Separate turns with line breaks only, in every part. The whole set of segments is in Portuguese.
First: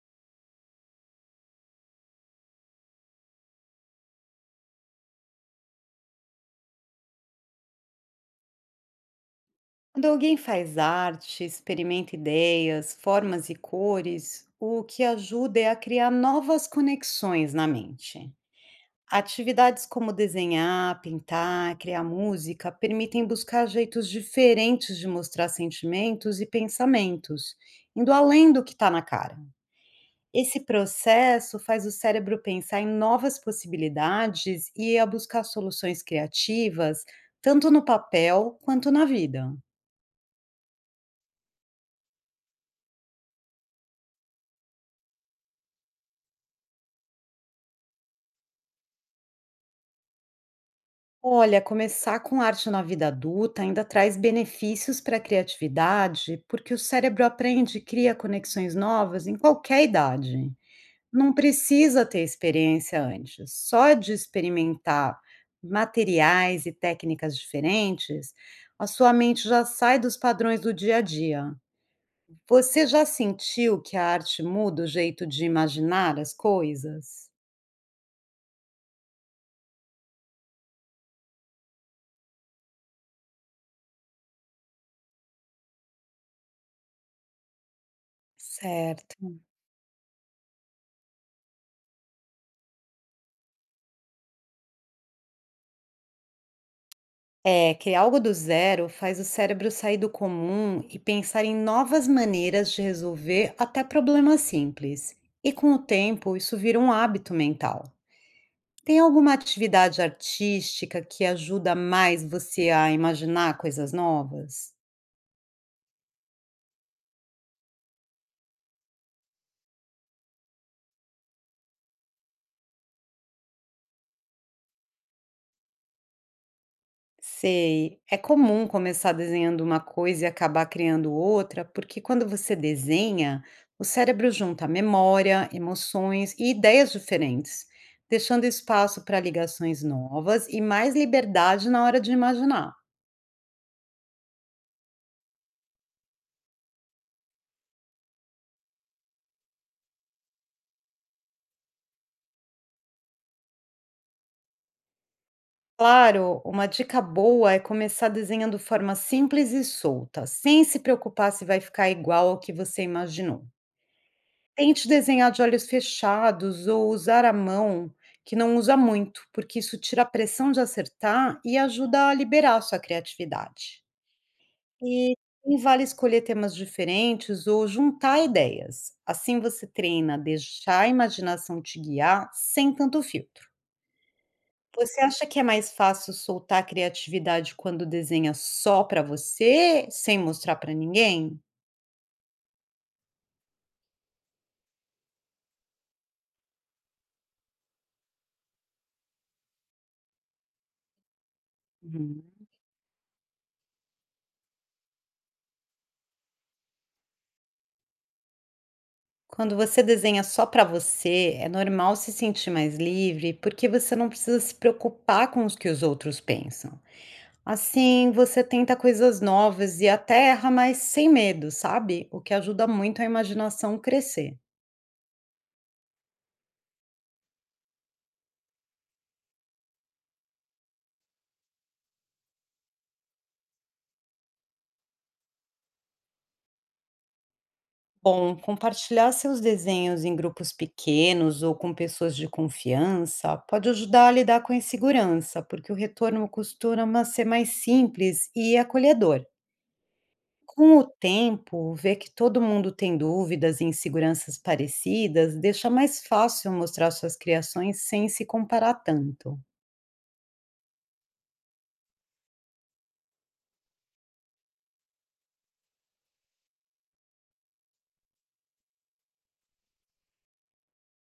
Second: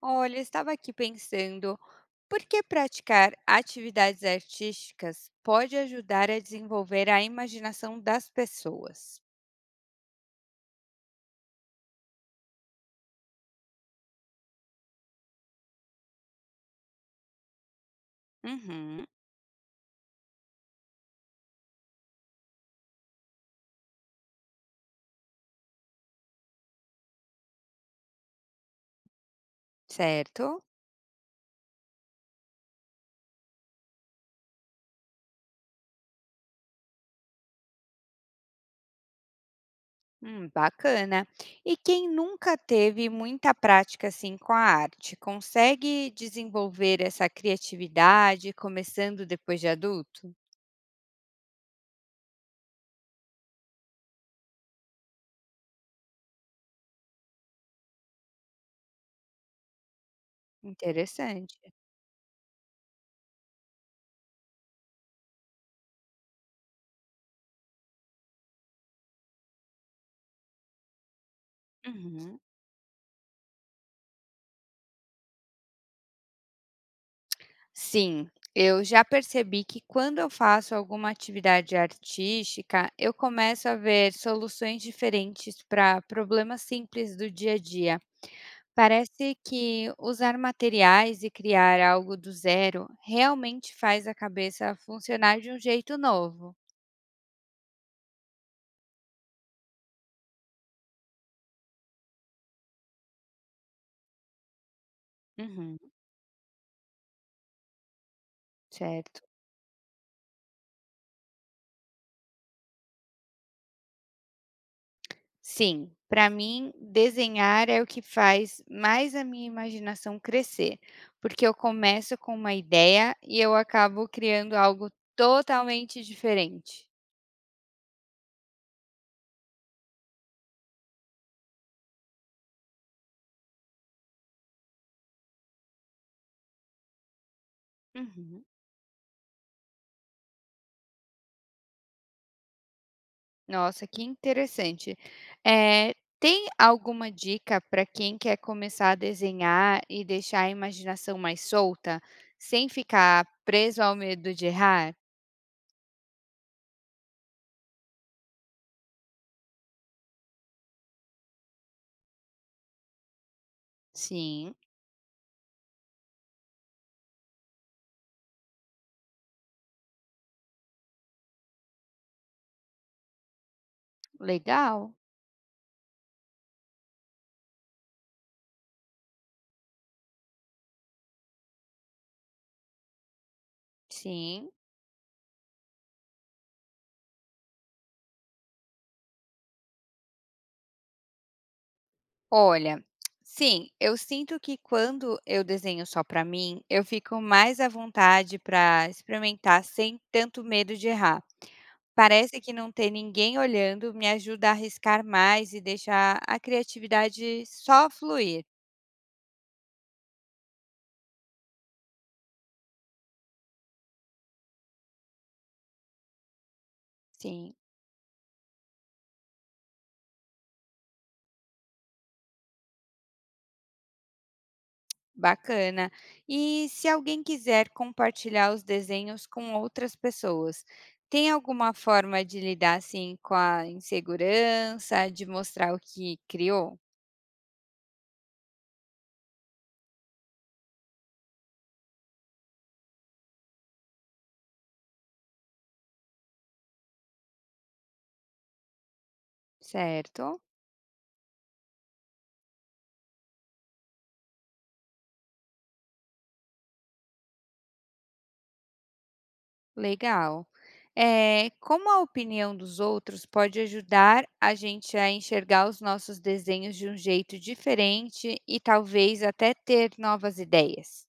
Olha, eu estava aqui pensando, por que praticar atividades artísticas pode ajudar a desenvolver a imaginação das pessoas?
Quando alguém faz arte, experimenta ideias, formas e cores, o que ajuda é a criar novas conexões na mente.
Uhum,
Atividades como desenhar, pintar, criar música permitem buscar jeitos diferentes de mostrar sentimentos e pensamentos, indo além do que está na cara. Esse
certo?
processo faz o cérebro pensar em novas possibilidades e a buscar soluções criativas, tanto no papel quanto na vida.
Bacana. E quem nunca teve muita prática assim com a arte, consegue desenvolver essa criatividade começando depois de adulto?
Olha, começar com arte na vida adulta ainda traz benefícios para a criatividade, porque o cérebro aprende e cria conexões novas em qualquer idade. Não
Interessante.
precisa ter experiência antes. Só de experimentar materiais e técnicas diferentes, a sua mente já sai dos padrões do dia a dia.
Uhum.
Você já sentiu que a arte muda o jeito de imaginar as coisas?
Sim, eu já percebi que quando eu faço alguma atividade artística, eu começo a ver soluções diferentes para problemas simples do dia a dia.
Certo.
Parece que usar materiais e criar algo do zero realmente faz a cabeça funcionar de um jeito novo.
É, criar algo do zero faz o cérebro sair do comum e pensar em novas maneiras de resolver até problemas simples. E com
Uhum,
o tempo, isso vira um hábito mental. Tem
certo.
alguma atividade artística que ajuda mais você a imaginar coisas novas?
Sim, para mim desenhar é o que faz mais a minha imaginação crescer, porque eu começo com uma ideia e eu acabo criando algo totalmente diferente.
Sei. É comum começar desenhando uma coisa e acabar criando outra, porque quando você desenha, o cérebro junta memória, emoções e ideias diferentes,
Uhum.
deixando espaço para ligações novas e mais liberdade na hora de imaginar.
Nossa, que interessante. Eh, Tem alguma dica para quem quer começar a desenhar e deixar a imaginação mais solta, sem ficar preso ao medo de errar?
Claro, uma dica boa é começar desenhando forma simples e solta, sem se preocupar se vai ficar igual ao que você imaginou.
Sim,
Tente desenhar de olhos fechados ou usar a mão, que não usa muito, porque isso tira a pressão de acertar e ajuda a liberar sua criatividade.
legal.
E também vale escolher temas diferentes ou juntar ideias. Assim você treina a deixar a imaginação te guiar sem tanto filtro.
Sim.
Você acha que é mais fácil soltar a criatividade quando desenha só para você, sem mostrar para ninguém?
Olha, sim, eu sinto que quando eu desenho só para mim, eu fico mais à vontade para experimentar sem tanto medo de errar.
Uhum.
Parece que não ter ninguém olhando me ajuda a arriscar mais e deixar a criatividade só fluir.
Quando você desenha só para você, é normal se sentir mais livre, porque você não precisa se preocupar com os que os outros pensam.
Sim,
Assim, você tenta coisas novas e até erra, mas sem medo, sabe? O que ajuda muito a imaginação crescer.
bacana. E se alguém quiser compartilhar os desenhos com outras pessoas, tem alguma forma de lidar assim com a insegurança, de mostrar o que criou?
Bom, compartilhar seus desenhos em grupos pequenos ou com pessoas de confiança pode ajudar a lidar com a insegurança, porque o retorno costuma ser mais simples e acolhedor.
Certo?
Com o tempo, ver que todo mundo tem dúvidas e inseguranças parecidas deixa mais fácil mostrar suas criações sem se comparar tanto.
Legal. É como a opinião dos outros pode ajudar a gente a enxergar os nossos desenhos de um jeito diferente e talvez até ter novas ideias?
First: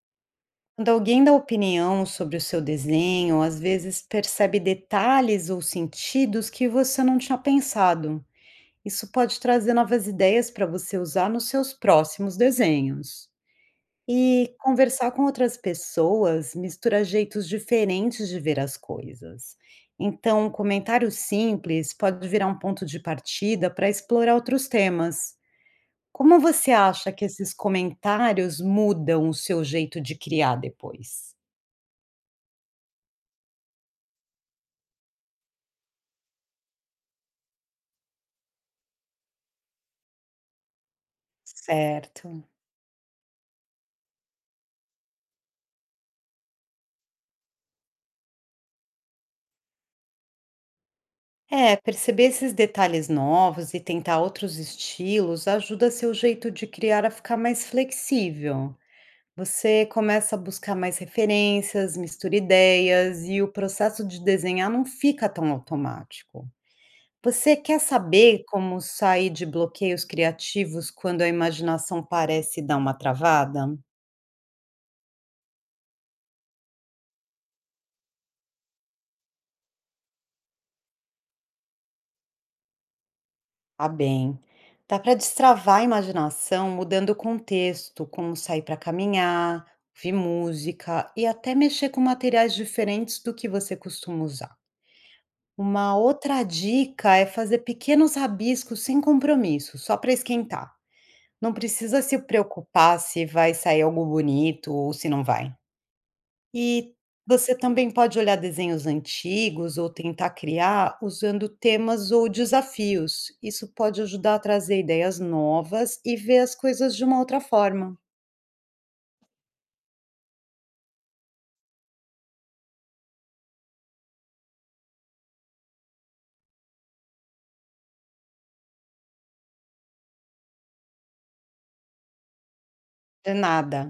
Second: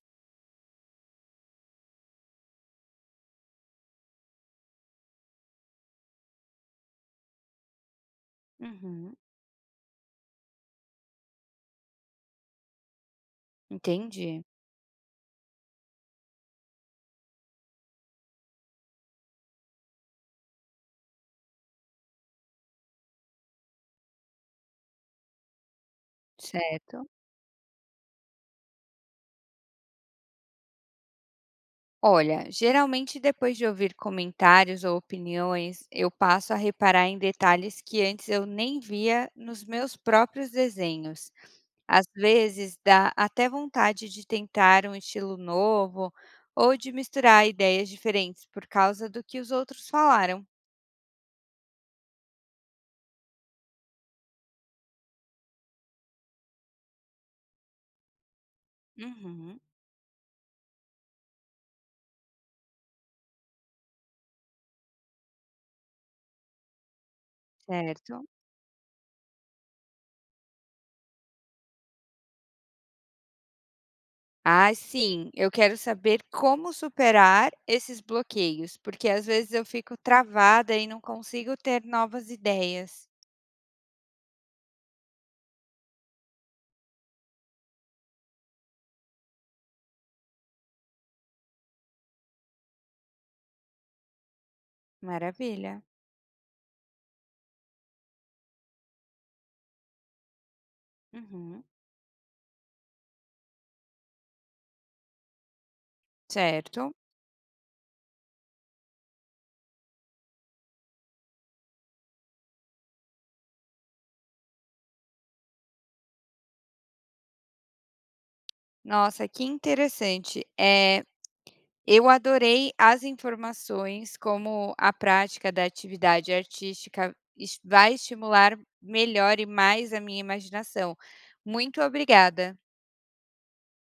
Quando alguém dá opinião sobre o seu desenho, às vezes percebe detalhes ou sentidos que você não tinha pensado. Isso
Uhum,
pode trazer novas ideias para você usar nos seus próximos desenhos.
entendi,
E conversar com outras pessoas mistura jeitos diferentes de ver as coisas. Então, um comentário simples pode virar um ponto de partida para explorar outros temas. Como você
certo.
acha que esses comentários mudam o seu jeito de criar depois?
Olha, geralmente depois de ouvir comentários ou opiniões, eu passo a reparar em detalhes que antes eu nem via nos meus próprios desenhos. Às
Certo.
vezes dá até vontade de tentar um estilo novo ou de misturar ideias diferentes por causa do que os outros falaram.
É, perceber esses detalhes novos e tentar outros estilos ajuda seu jeito de criar a ficar mais flexível.
Uhum.
Você começa a buscar mais referências, mistura ideias e o processo de desenhar não fica tão automático. Você quer
Certo.
saber como sair de bloqueios criativos quando a imaginação parece dar uma travada?
Ah, sim, eu quero saber como superar esses bloqueios, porque às vezes eu fico travada e não consigo ter novas ideias.
Tá bem. Dá para destravar a imaginação mudando o contexto, como sair para caminhar, ouvir música e até mexer com materiais diferentes do que você costuma usar.
Maravilha.
Uma outra dica é fazer pequenos rabiscos sem compromisso, só para esquentar. Não
Uhum.
precisa se preocupar se vai sair algo bonito ou se não vai.
Certo.
E você também pode olhar desenhos antigos ou tentar criar usando temas ou desafios. Isso pode ajudar a trazer ideias novas e ver as coisas de uma outra forma.
Nossa, que interessante. Eu adorei as informações, como a prática da atividade artística es vai estimular melhor e mais a minha imaginação. Muito obrigada.
De nada.